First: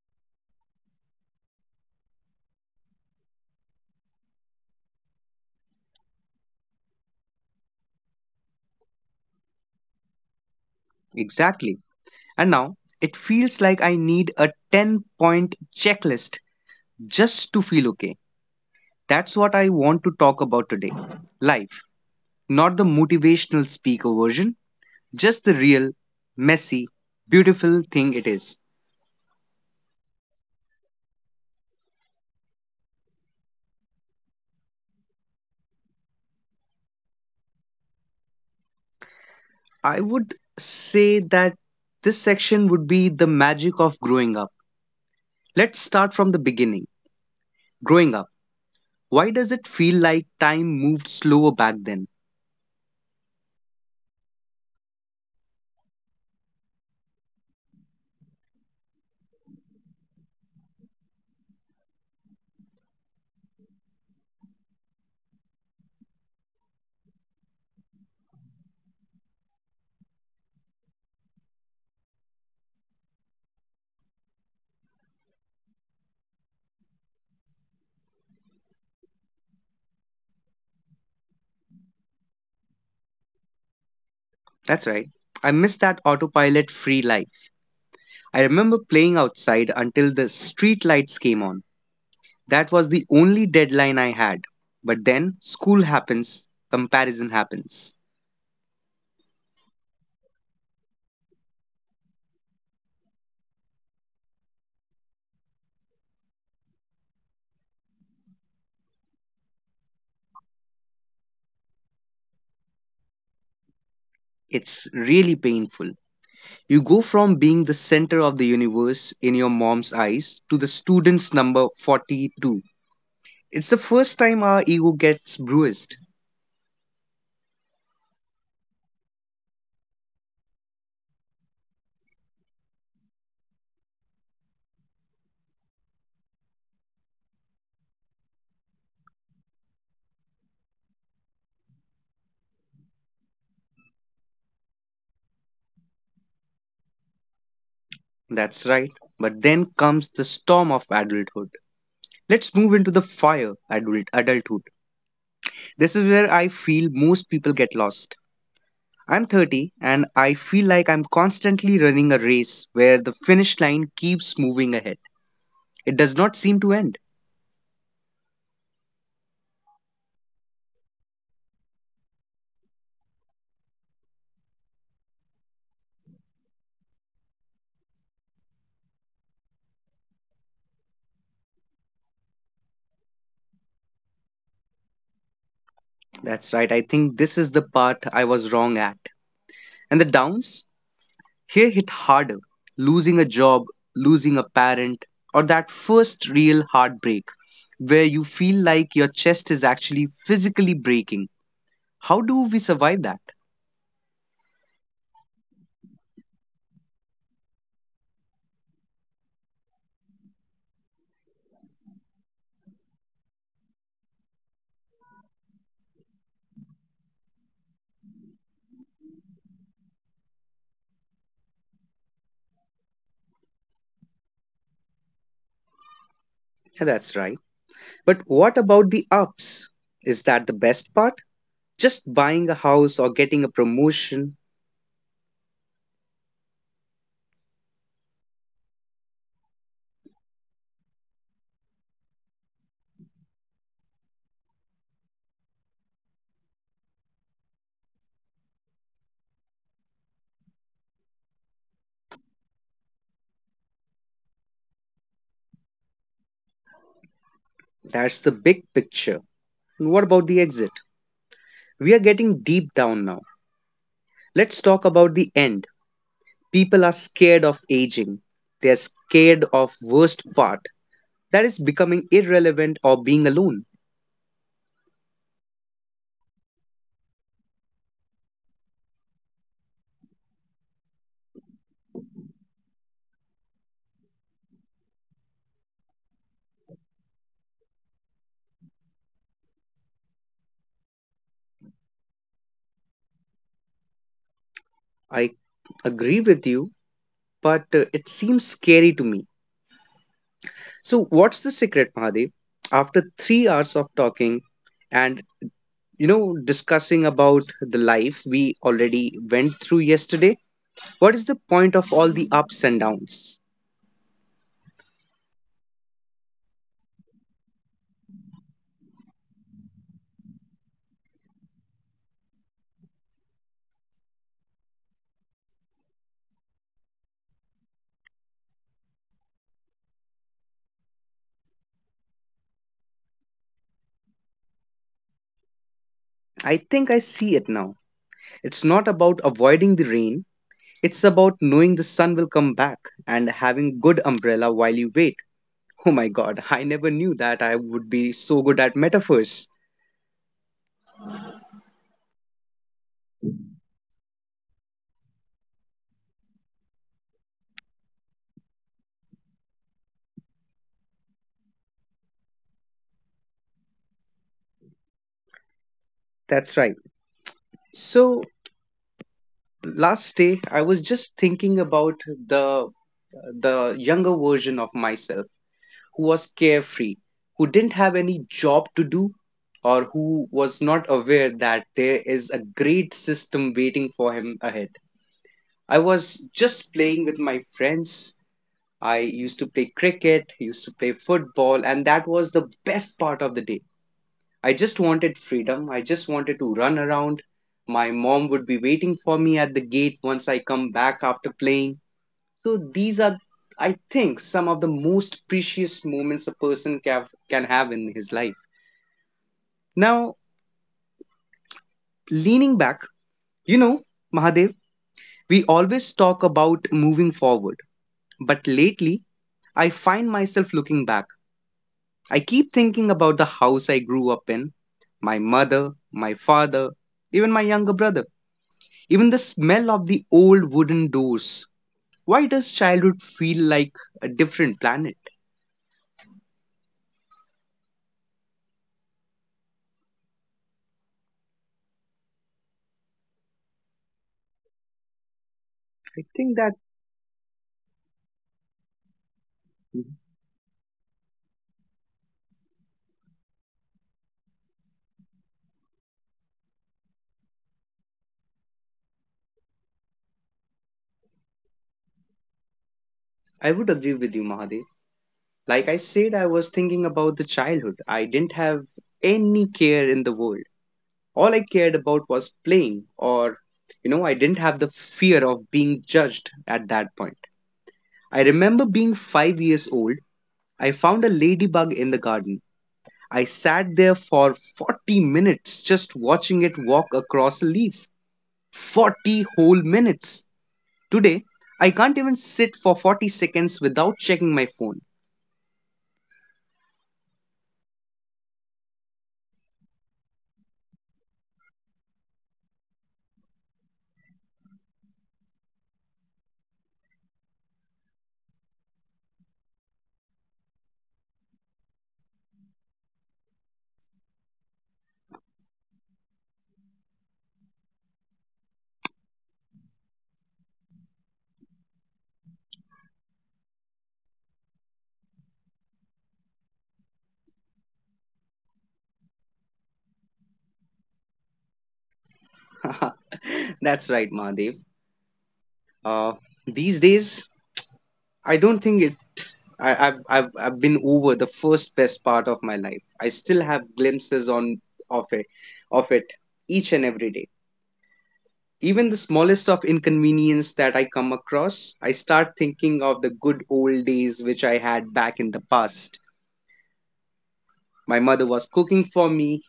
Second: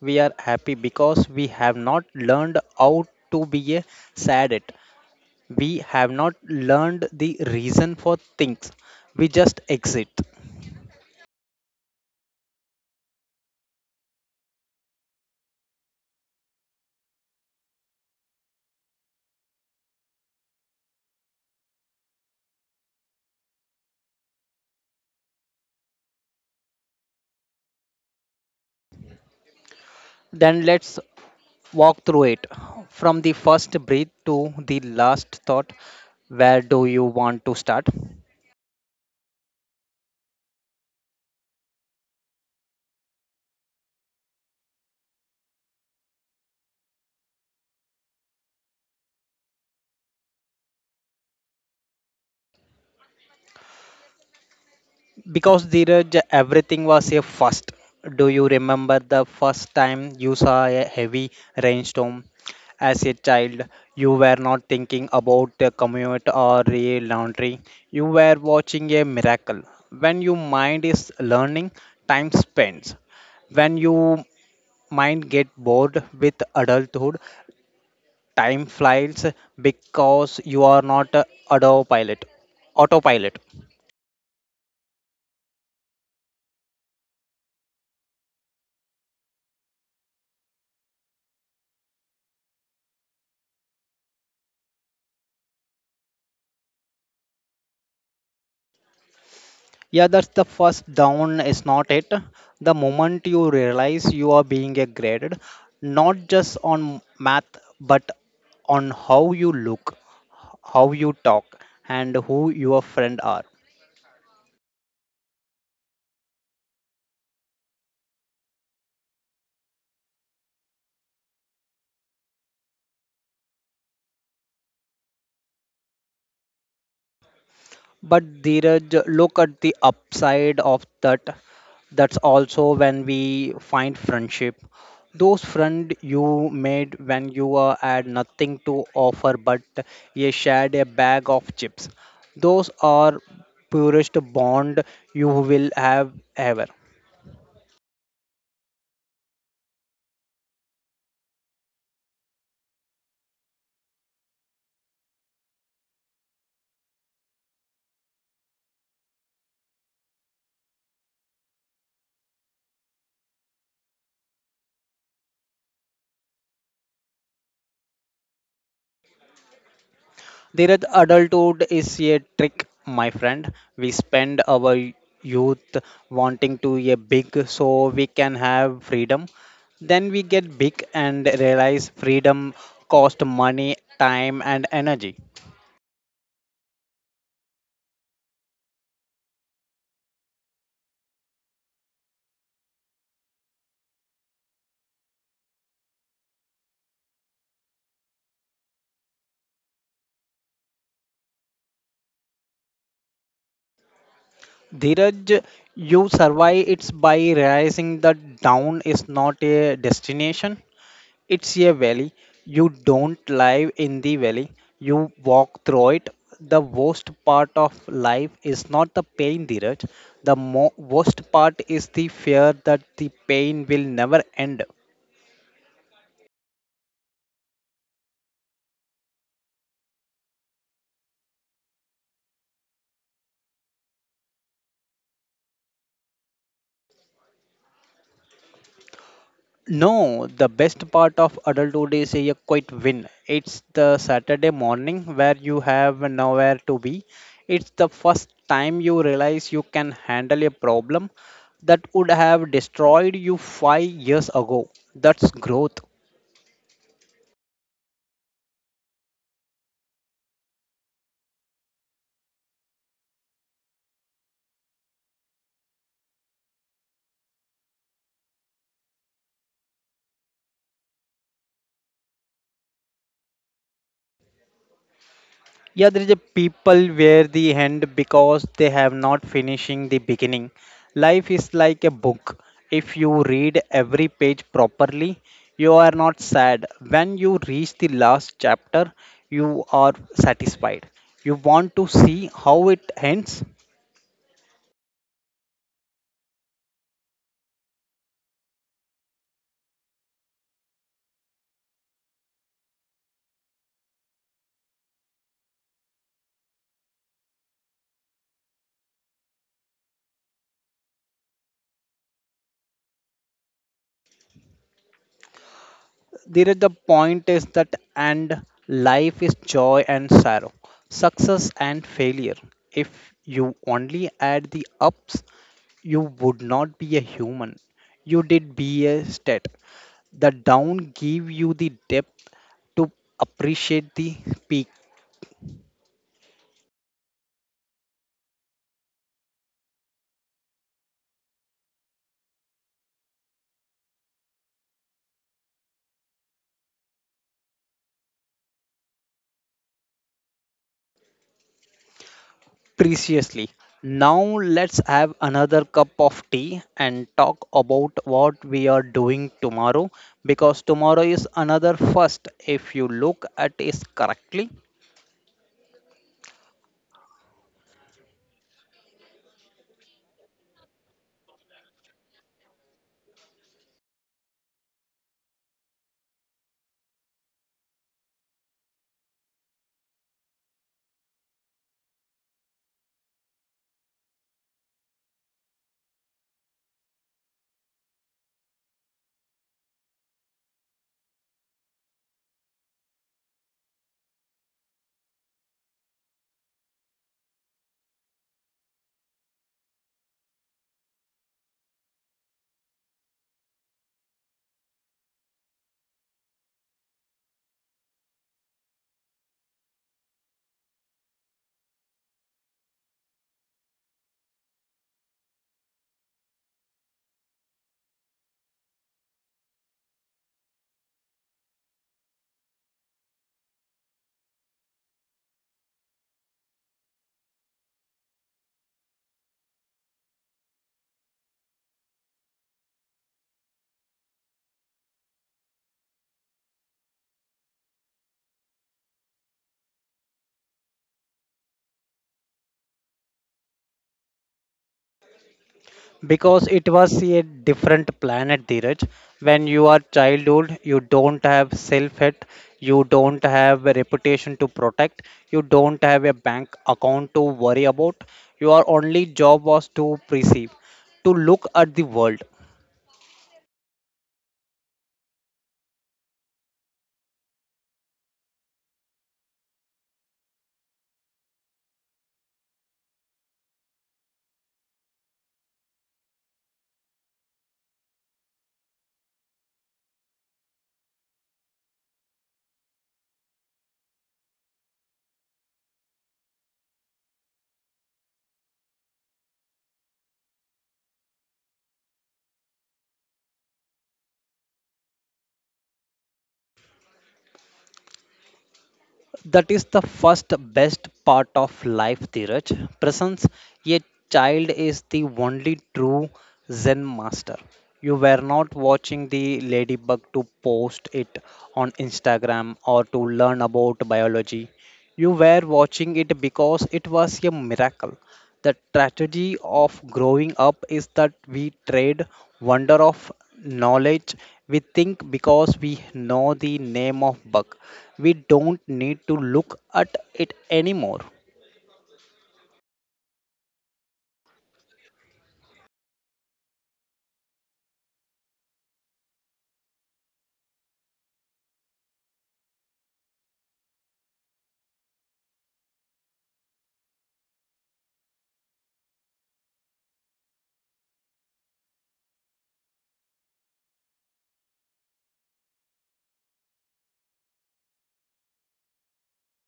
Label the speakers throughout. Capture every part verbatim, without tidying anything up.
Speaker 1: we are happy because we have not learned how to be a sad it. We have not learned the reason for things. We just exit.
Speaker 2: Exactly. And now it feels like I need a ten point checklist just to feel okay. That's what I want to talk about today. Life, not the motivational speaker version, just the real, messy, beautiful thing it is.
Speaker 1: Then let's walk through it from the first breath to the last thought. Where do you want to start?
Speaker 2: I would say that this section would be the magic of growing up. Let's start from the beginning. Growing up, why does it feel like time moved slower back then?
Speaker 1: Because Dheeraj, everything was a first. Do you remember the first time you saw a heavy rainstorm? As a child, you were not thinking about the commute or the laundry. You were watching a miracle. When your mind is learning, time spends. When your mind get bored with adulthood, time flies because you are not a autopilot. Autopilot.
Speaker 2: That's right. I miss that autopilot free life. I remember playing outside until the street lights came on. That was the only deadline I had. But then school happens, comparison happens.
Speaker 1: Yeah, that's the first down, is not it? The moment you realize you are being a graded, not just on math, but on how you look, how you talk, and who your friend are.
Speaker 2: It's really painful. You go from being the center of the universe in your mom's eyes to the student's number forty-two. It's the first time our ego gets bruised.
Speaker 1: But Dheeraj, look at the upside of that. That's also when we find friendship. Those friend you made when you uh, had nothing to offer but you shared a bag of chips. Those are purest bond you will have ever.
Speaker 2: That's right. But then comes the storm of adulthood. Let's move into the fire adult adulthood. This is where I feel most people get lost. I'm thirty and I feel like I'm constantly running a race where the finish line keeps moving ahead. It does not seem to end.
Speaker 1: Dhiraj, adulthood is a trick, my friend. We spend our youth wanting to be big so we can have freedom. Then we get big and realize freedom cost money, time, and energy.
Speaker 2: That's right. I think this is the part I was wrong at. And the downs? Here hit harder, losing a job, losing a parent, or that first real heartbreak where you feel like your chest is actually physically breaking. How do we survive that?
Speaker 1: Dhiraj, you survive it's by realizing that down is not a destination. It's a valley. You don't live in the valley. You walk through it. The worst part of life is not the pain, Dheeraj. The mo- worst part is the fear that the pain will never end.
Speaker 2: Yeah, that's right. But what about the ups? Is that the best part? Just buying a house or getting a promotion?
Speaker 1: No, the best part of adulthood is a quiet win. It's the Saturday morning where you have nowhere to be. It's the first time you realize you can handle a problem that would have destroyed you five years ago. That's growth.
Speaker 2: That's the big picture. And what about the exit? We are getting deep down now. Let's talk about the end. People are scared of aging. They're scared of worst part, that is becoming irrelevant or being alone.
Speaker 1: Yeah, there is a people where the end because they have not finishing the beginning. Life is like a book. If you read every page properly, you are not sad. When you reach the last chapter, you are satisfied. You want to see how it ends.
Speaker 2: I agree with you, but uh, it seems scary to me. So, what's the secret, Mahadev? After three hours of talking and you know discussing about the life we already went through yesterday, what is the point of all the ups and downs?
Speaker 1: There is the point is that and life is joy and sorrow, success and failure. If you only add the ups, you would not be a human. You did be a stat. The down give you the depth to appreciate the peak.
Speaker 2: I think I see it now. It's not about avoiding the rain. It's about knowing the sun will come back and having good umbrella while you wait. Oh my god, I never knew that I would be so good at metaphors.
Speaker 1: Preciously. Now let's have another cup of tea and talk about what we are doing tomorrow because tomorrow is another first if you look at it correctly
Speaker 2: That's right. So last day I was just thinking about the the younger version of myself, who was carefree, who didn't have any job to do or who was not aware that there is a great system waiting for him ahead. I was just playing with my friends. I used to play cricket, used to play football, and that was the best part of the day. I just wanted freedom. I just wanted to run around. My mom would be waiting for me at the gate once I come back after playing. So these are, I think, some of the most precious moments a person can, can have in his life. Now, leaning back, you know, Mahadev, we always talk about moving forward, but lately I find myself looking back. I keep thinking about the house I grew up in, my mother, my father, even my younger brother. Even the smell of the old wooden doors. Why does childhood feel like a different planet? I think
Speaker 1: because
Speaker 2: that
Speaker 1: it was a different planet Dheeraj. When you are childhood, you don't have self hate, you don't have a reputation to protect, you don't have a bank account to worry about, your only job was to perceive, to look at the world.
Speaker 2: I would agree with you, Mahadev. Like I said, I was thinking about the childhood. I didn't have any care in the world. All I cared about was playing, or, you know, I didn't have the fear of being judged at that point. I remember being five years old. I found a ladybug in the garden. I sat there for forty minutes just watching it walk across a leaf. forty whole minutes. Today, I can't even sit for forty seconds without checking my phone.
Speaker 1: That is the first best part of life, Dheeraj. Presence, a child is the only true Zen master. You were not watching the ladybug to post it on Instagram or to learn about biology. You were watching it because it was a miracle. The tragedy of growing up is that we trade wonder of knowledge. We think because we know the name of bug, we don't need to look at it anymore.
Speaker 2: That's right, Mahadev. Uh, these days, I don't think it. I, I've, I've I've been over the first best part of my life. I still have glimpses on of it, of it each and every day. Even the smallest of inconvenience that I come across, I start thinking of the good old days which I had back in the past. My mother was cooking for me.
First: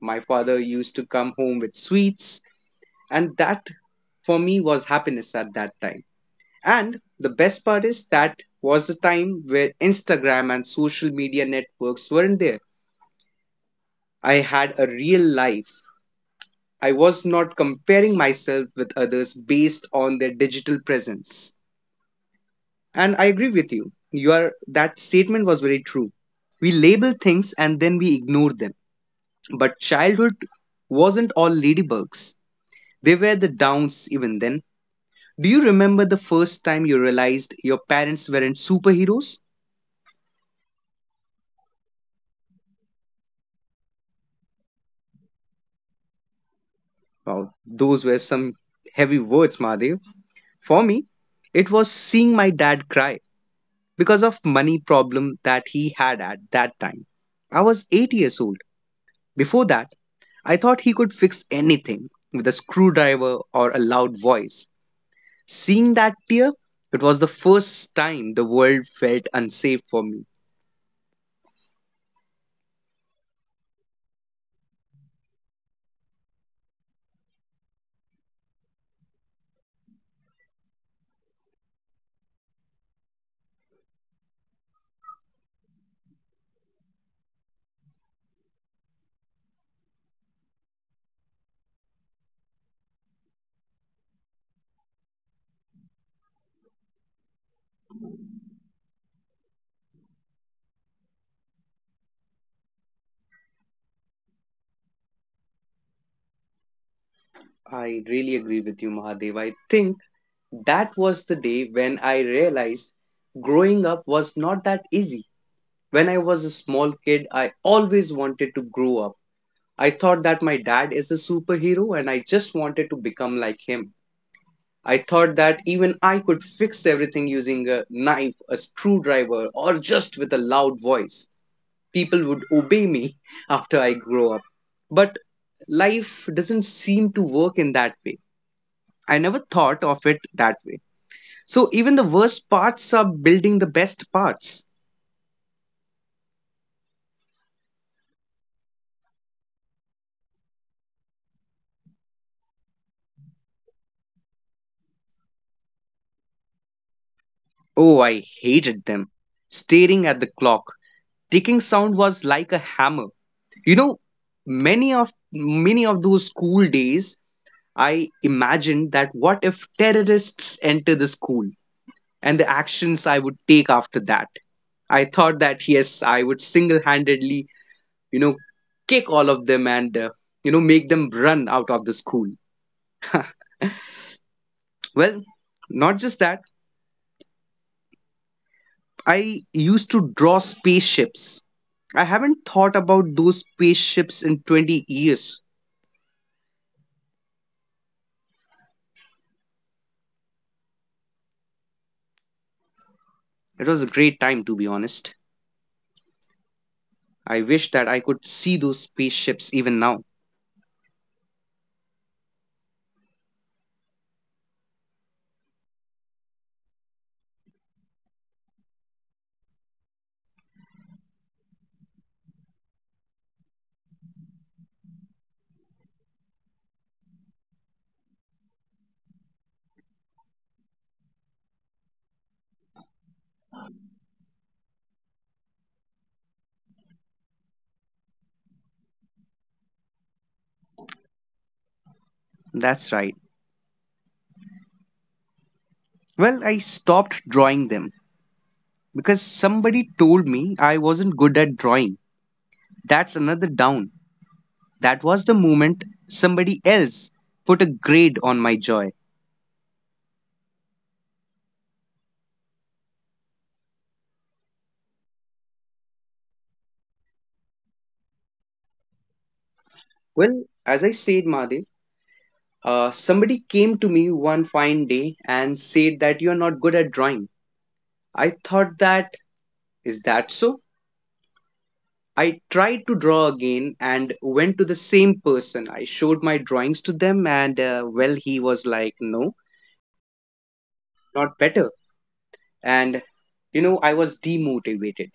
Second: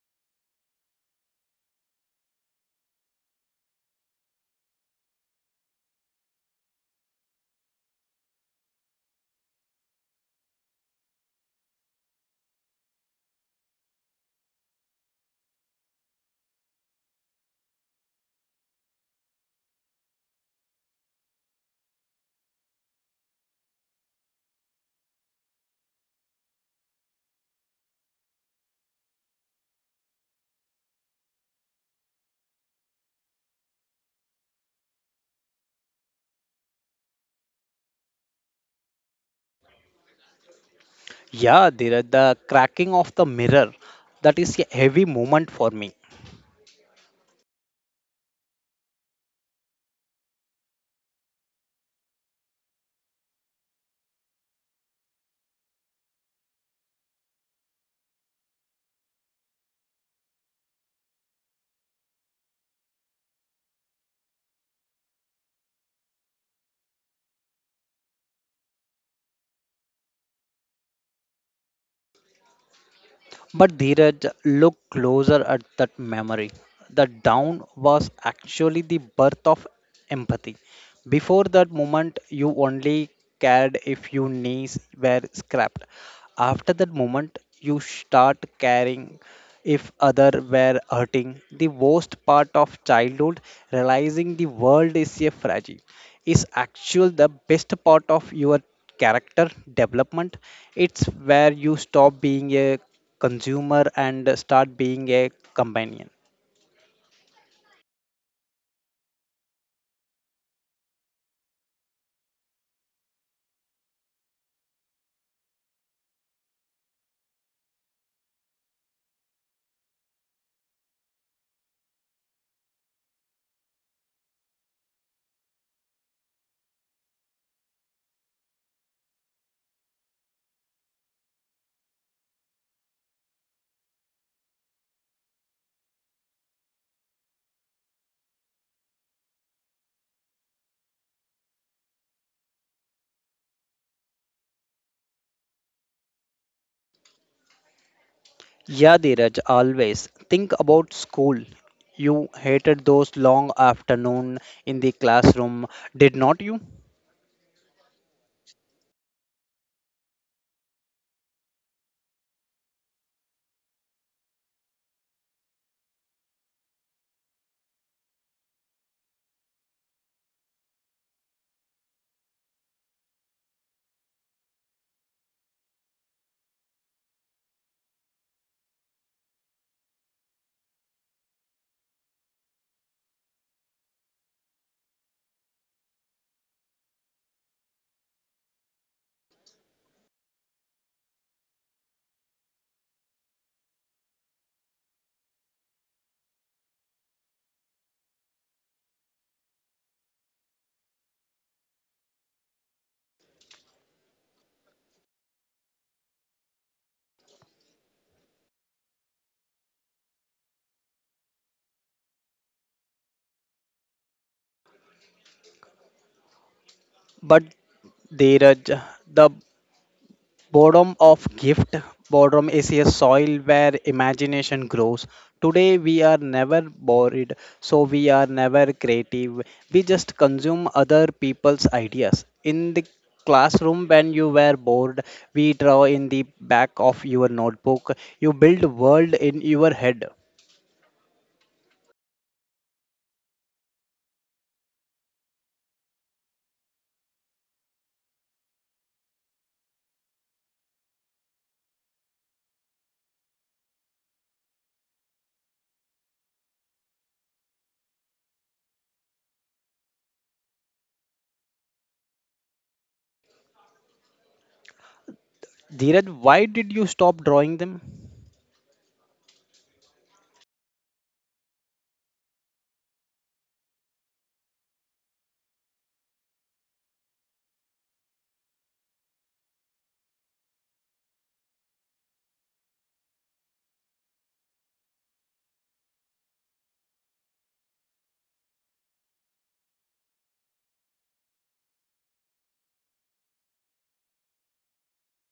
Speaker 2: My father used to come home with sweets, and that for me was happiness at that time. And the best part is that was the time where Instagram and social media networks weren't there. I had a real life. I was not comparing myself with others based on their digital presence. And I agree with you. Your that statement was very true. We label things and then we ignore them. But childhood wasn't all ladybugs. They were the downs even then. Do you remember the first time you realized your parents weren't superheroes?
Speaker 1: Yeah, Dheeraj, the cracking of the mirror, that is a heavy moment for me.
Speaker 2: Wow, those were some heavy words, Mahadev. For me, it was seeing my dad cry because of money problem that he had at that time. I was eight years old. Before that, I thought he could fix anything with a screwdriver or a loud voice. Seeing that tear, it was the first time the world felt unsafe for me.
Speaker 1: But Dheeraj, look closer at that memory. The down was actually the birth of empathy. Before that moment, you only cared if your knees were scrapped. After that moment, you start caring if other were hurting. The worst part of childhood, realizing the world is a fragile, is actually the best part of your character development. It's where you stop being a consumer and start being a companion.
Speaker 2: I really agree with you, Mahadev. I think that was the day when I realized growing up was not that easy. When I was a small kid, I always wanted to grow up. I thought that my dad is a superhero and I just wanted to become like him. I thought that even I could fix everything using a knife, a screwdriver, or just with a loud voice. People would obey me after I grow up. But life doesn't seem to work in that way. I never thought of it that way. So even the worst parts are building the best parts.
Speaker 1: Yeah, Dheeraj, always. Think about school. You hated those long afternoon in the classroom, did not you?
Speaker 2: Oh, I hated them. Staring at the clock. Ticking sound was like a hammer. You know, many of many of those school days, I imagined that what if terrorists enter the school and the actions I would take after that. I thought that yes, I would single-handedly, you know, kick all of them and uh, you know make them run out of the school. Well, not just that, I used to draw spaceships. I haven't thought about those spaceships in twenty years. It was a great time, to be honest. I wish that I could see those spaceships even now.
Speaker 1: But Dheeraj, the Boredom of gift. Boredom is a soil where imagination grows. Today we are never bored, so we are never creative. We just consume other people's ideas. In the classroom, when you were bored, we draw in the back of your notebook. You build world in your head.
Speaker 2: That's right. Well, I stopped drawing them because somebody told me I wasn't good at drawing. That's another down. That was the moment somebody else put a grade on my joy.
Speaker 1: Dheeraj, why did you stop drawing them?
Speaker 2: Well, as I said, Mahadev, uh, somebody came to me one fine day and said that you are not good at drawing. I thought that, is that so? I tried to draw again and went to the same person. I showed my drawings to them, and uh, well, he was like, no, not better. And you know, I was demotivated.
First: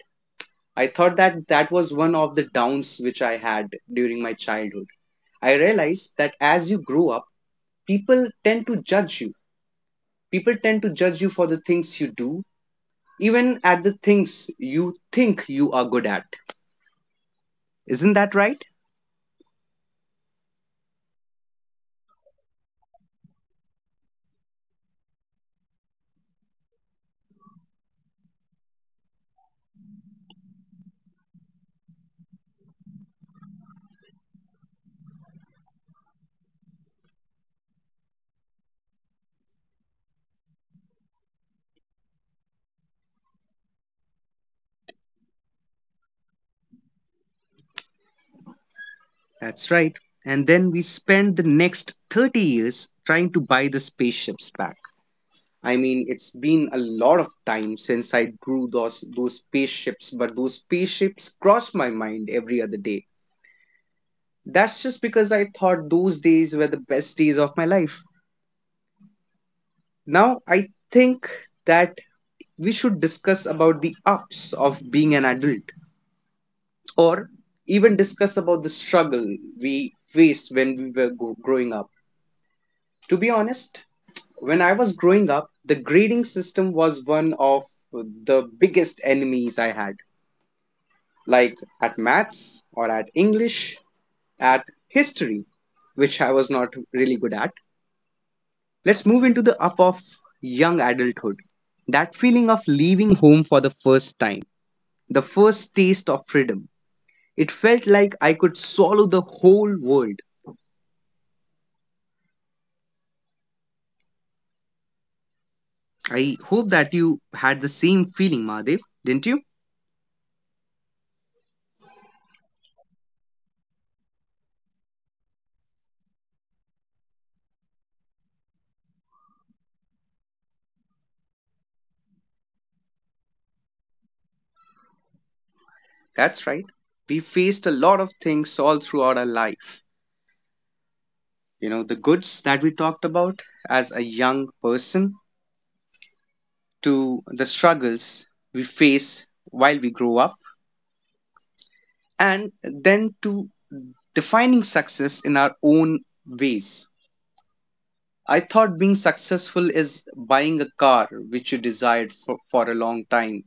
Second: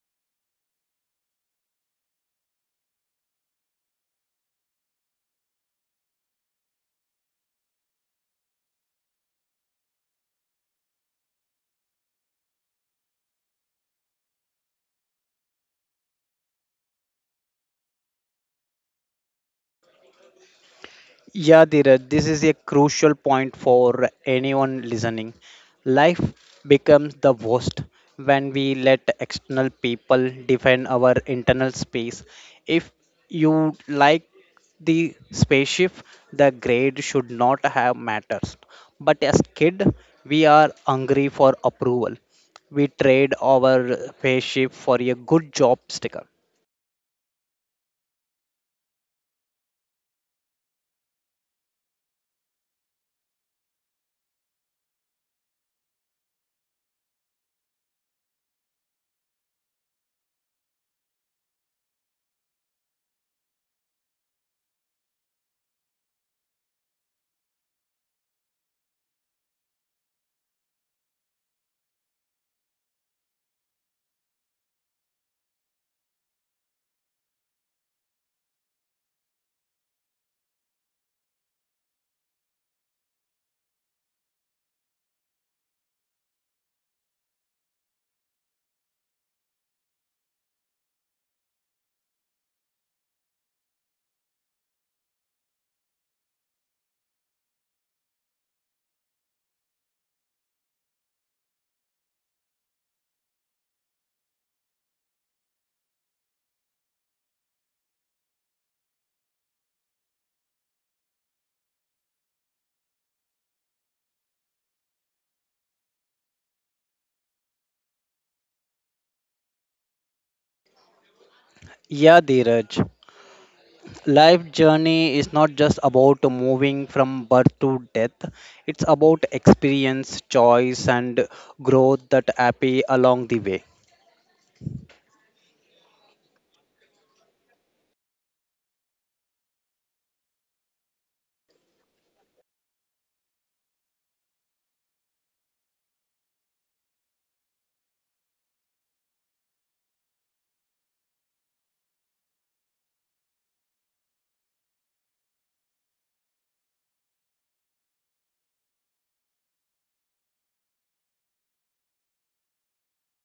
Speaker 2: I thought that that was one of the downs which I had during my childhood. I realized that as you grow up, people tend to judge you. People tend to judge you for the things you do, even at the things you think you are good at. Isn't that right?
Speaker 1: Yeah, Dheeraj, this is a crucial point for anyone listening. Life becomes the worst when we let external people define our internal space. If you like the spaceship, the grade should not have matters. But as kid, we are hungry for approval. We trade our spaceship for a good job sticker.
Speaker 2: That's right. And then we spent the next thirty years trying to buy the spaceships back. I mean, it's been a lot of time since I drew those those spaceships, but those spaceships cross my mind every other day. That's just because I thought those days were the best days of my life. Now I think that we should discuss about the ups of being an adult or even discuss about the struggle we faced when we were go- growing up. To be honest, when I was growing up, the grading system was one of the biggest enemies I had. Like at maths or at English, at history, which I was not really good at. Let's move into the up of young adulthood. That feeling of leaving home for the first time, the first taste of freedom. It felt like I could swallow the whole world. I hope that you had the same feeling, Mahadev, didn't you?
Speaker 1: Yeah, Dheeraj. Life journey is not just about moving from birth to death. It's about experience, choice, and growth that happy along the way.
Speaker 2: That's right. We faced a lot of things all throughout our life. You know, the goods that we talked about as a young person, to the struggles we face while we grow up, and then to defining success in our own ways. I thought being successful is buying a car which you desired for, for a long time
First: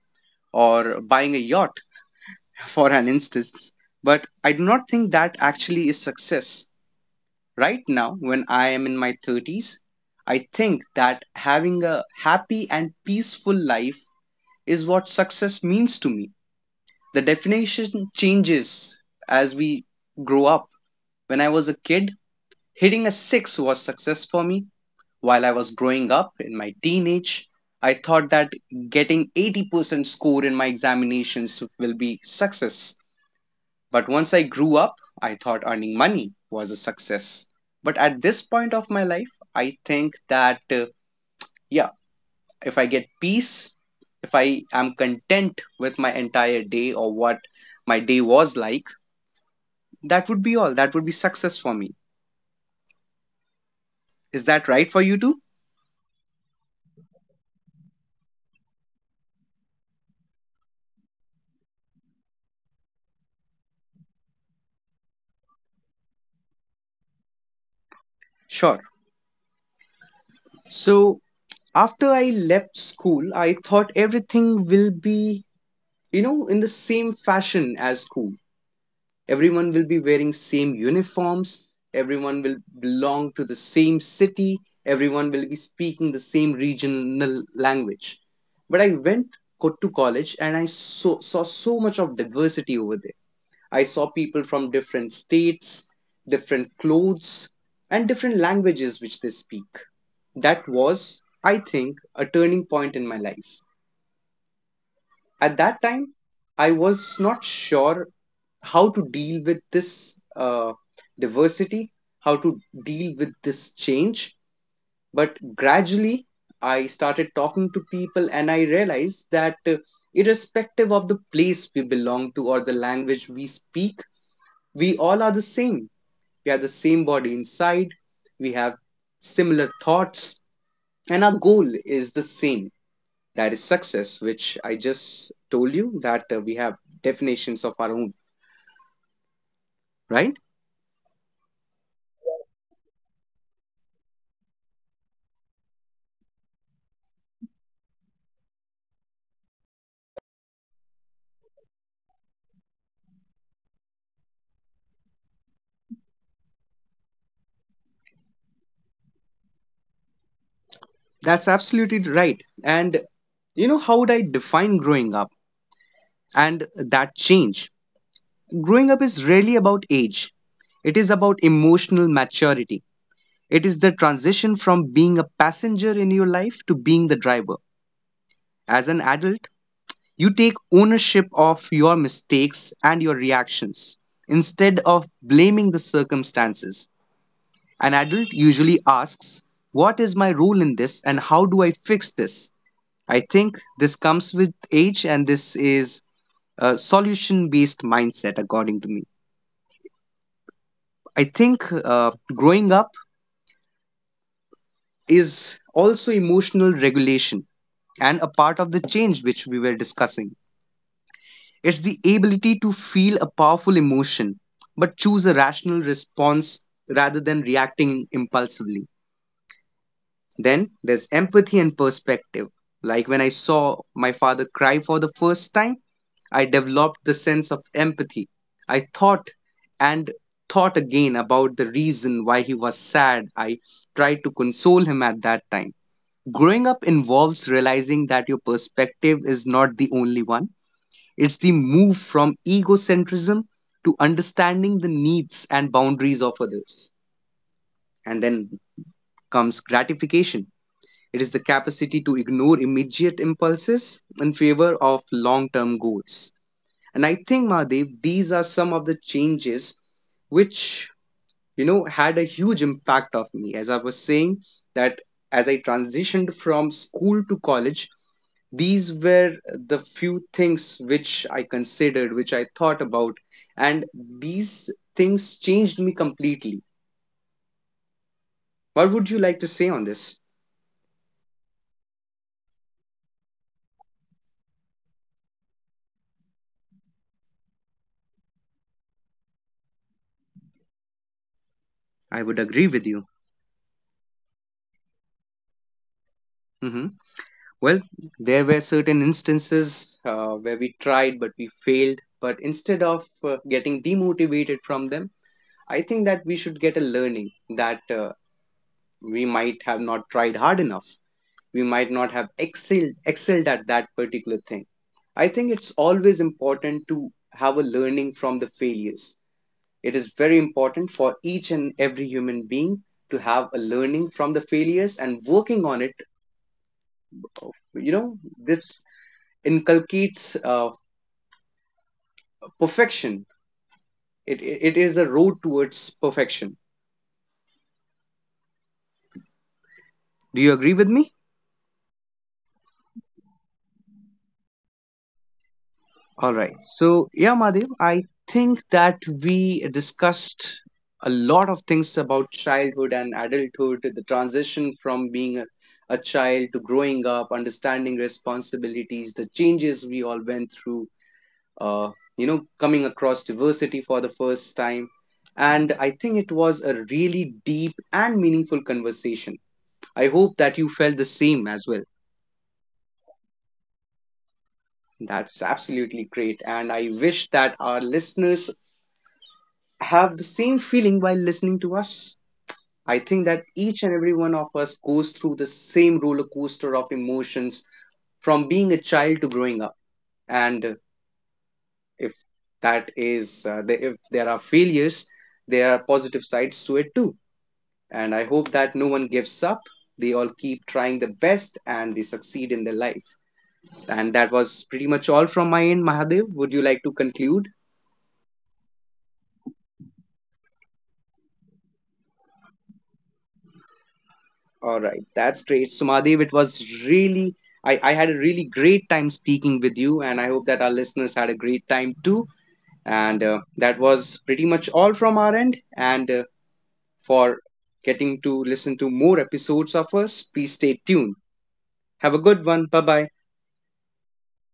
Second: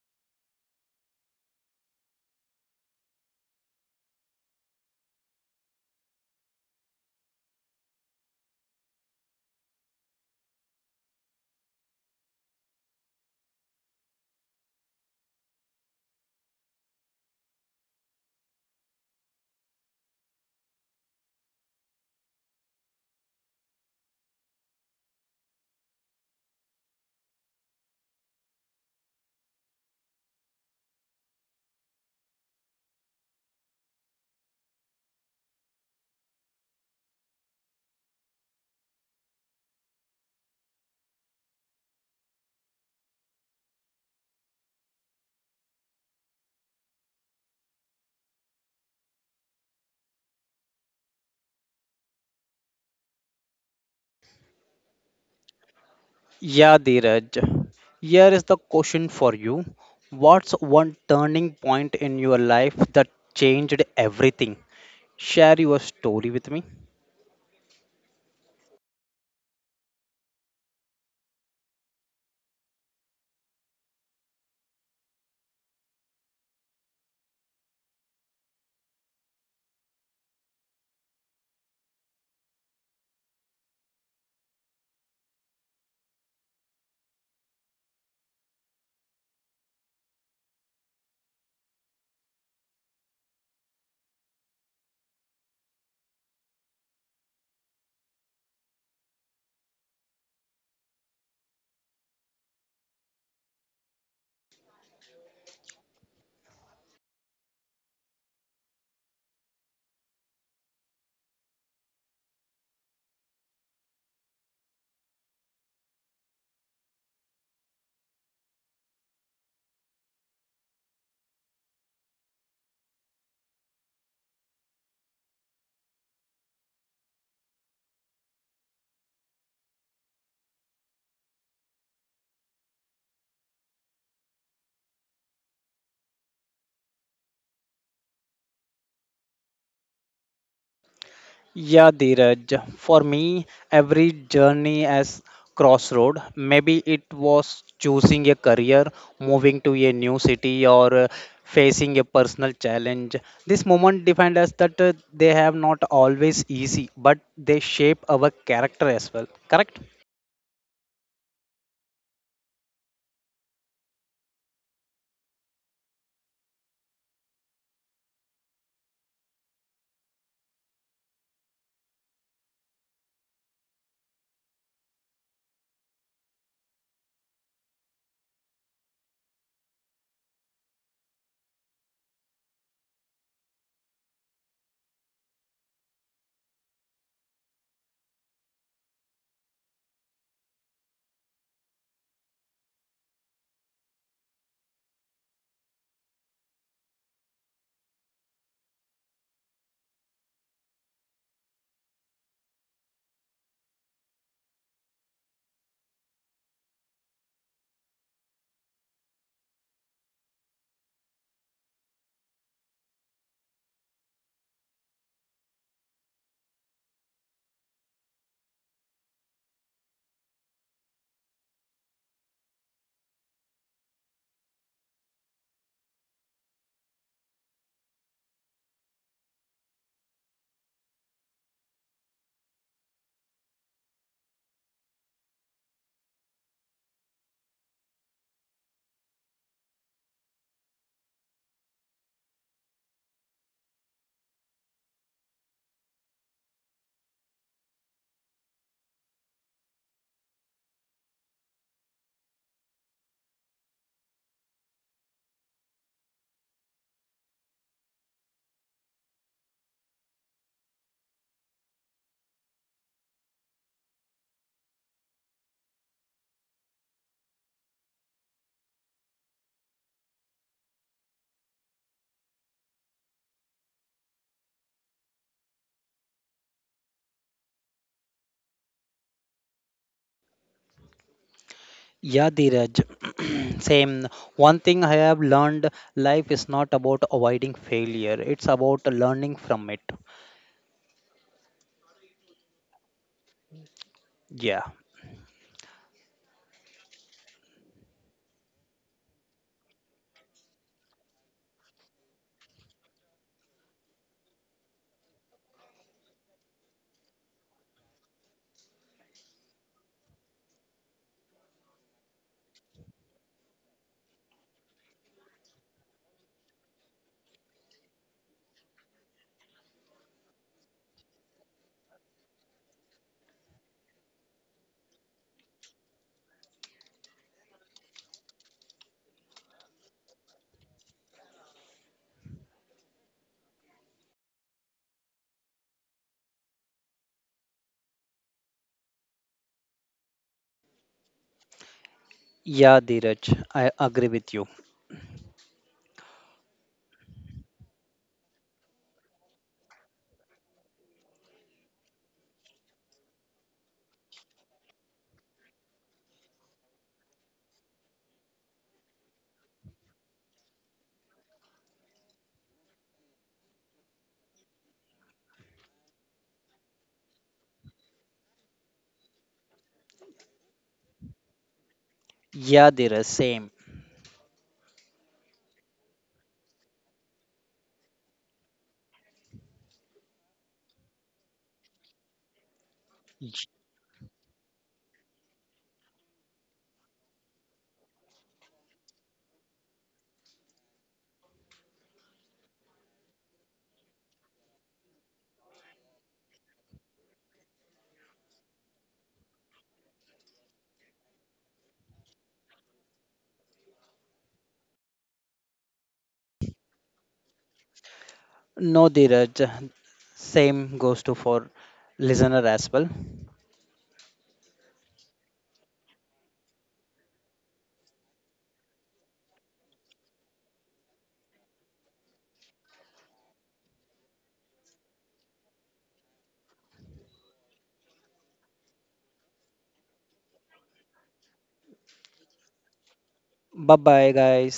Speaker 2: or buying a yacht for an instance. But I do not think that actually is success. Right now, when I am in my thirties, I think that having a happy and peaceful life is what success means to me. The definition changes as we grow up. When I was a kid, hitting a six was success for me. While I was growing up in my teenage, I thought that getting eighty percent score in my examinations will be success. But once I grew up, I thought earning money was a success. But at this point of my life, I think that, uh, yeah, if I get peace, if I am content with my entire day or what my day was like, that would be all. That would be success for me. Is that right for you too?
Speaker 1: Yeah, Dheeraj. Here is the question for you. What's one turning point in your life that changed everything? Share your story with me.
Speaker 2: Sure. So after I left school, I thought everything will be, you know, in the same fashion as school. Everyone will be wearing same uniforms, everyone will belong to the same city, everyone will be speaking the same regional language. But I went co- to college and i so, saw so much of diversity over there. I saw people from different states, different clothes, and different languages which they speak. That was, I think, a turning point in my life. At that time, I was not sure how to deal with this, uh, diversity, how to deal with this change. But gradually I started talking to people and I realized that, uh, irrespective of the place we belong to or the language we speak, we all are the same. We are the same body inside. We have similar thoughts, and our goal is the same. That is success, which I just told you that, uh, we have definitions of our own, right?
Speaker 1: Yeah, Dheeraj. For me, every journey as crossroad. Maybe it was choosing a career, moving to a new city, or uh, facing a personal challenge. This moment defined us that uh, they have not always easy, but they shape our character as well. Correct?
Speaker 2: That's absolutely right. And you know, how would I define growing up and that change? Growing up is really about age, it is about emotional maturity. It is the transition from being a passenger in your life to being the driver. As an adult, you take ownership of your mistakes and your reactions instead of blaming the circumstances. An adult usually asks, what is my role in this and how do I fix this? I think this comes with age and this is a solution based mindset, according to me. I think uh, growing up is also emotional regulation and a part of the change which we were discussing. It's the ability to feel a powerful emotion but choose a rational response rather than reacting impulsively. Then there's empathy and perspective. Like when I saw my father cry for the first time, I developed the sense of empathy. I thought and thought again about the reason why he was sad. I tried to console him at that time. Growing up involves realizing that your perspective is not the only one. It's the move from egocentrism to understanding the needs and boundaries of others. And then comes gratification. It is the capacity to ignore immediate impulses in favor of long term goals. And I think, Mahadev, these are some of the changes which, you know, had a huge impact of me. As I was saying, that as I transitioned from school to college, these were the few things which I considered, which I thought about. And these things changed me completely. What would you like to say on this?
Speaker 1: Yeah, Dheeraj. Same. One thing I have learned: life is not about avoiding failure; it's about learning from it.
Speaker 2: I would agree with you.
Speaker 1: Yeah.
Speaker 2: Mm-hmm. Well, there were certain instances uh, where we tried but we failed. But instead of uh, getting demotivated from them, I think that we should get a learning that, uh, we might have not tried hard enough. We might not have excelled excelled at that particular thing. I think it's always important to have a learning from the failures. It is very important for each and every human being to have a learning from the failures and working on it. You know, this inculcates, uh, perfection. It, it it is a road towards perfection. Do you agree with me?
Speaker 1: Yeah, Dheeraj, I agree with you.
Speaker 2: All right. So yeah, Madhav, I think that we discussed a lot of things about childhood and adulthood, the transition from being a, a child to growing up, understanding responsibilities, the changes we all went through. Uh, you know, coming across diversity for the first time. And I think it was a really deep and meaningful conversation. I hope that you felt the same as well.
Speaker 1: Yeah, Dheeraj, same.
Speaker 2: That's absolutely great. And I wish that our listeners have the same feeling while listening to us. I think that
Speaker 1: J-
Speaker 2: each and every one of us goes through the same roller coaster of emotions from being a child to growing up. And if that is, uh, the, if there are failures, there are positive sides to it too. And I hope that no one gives up. They all keep trying the best and they succeed in their life. And that was pretty much all from my end, Mahadev. Would you like to conclude?
Speaker 1: No, Dheeraj, same goes to for listener as well.
Speaker 2: All right, that's great. Sumadev, it was really, I, I had a really great time speaking with you, and I hope that our listeners had a great time too. And uh, that was pretty much all from our end. And uh, for getting to listen to more episodes of us, please stay tuned. Have a good one. Bye bye.
Speaker 1: Bye bye, guys.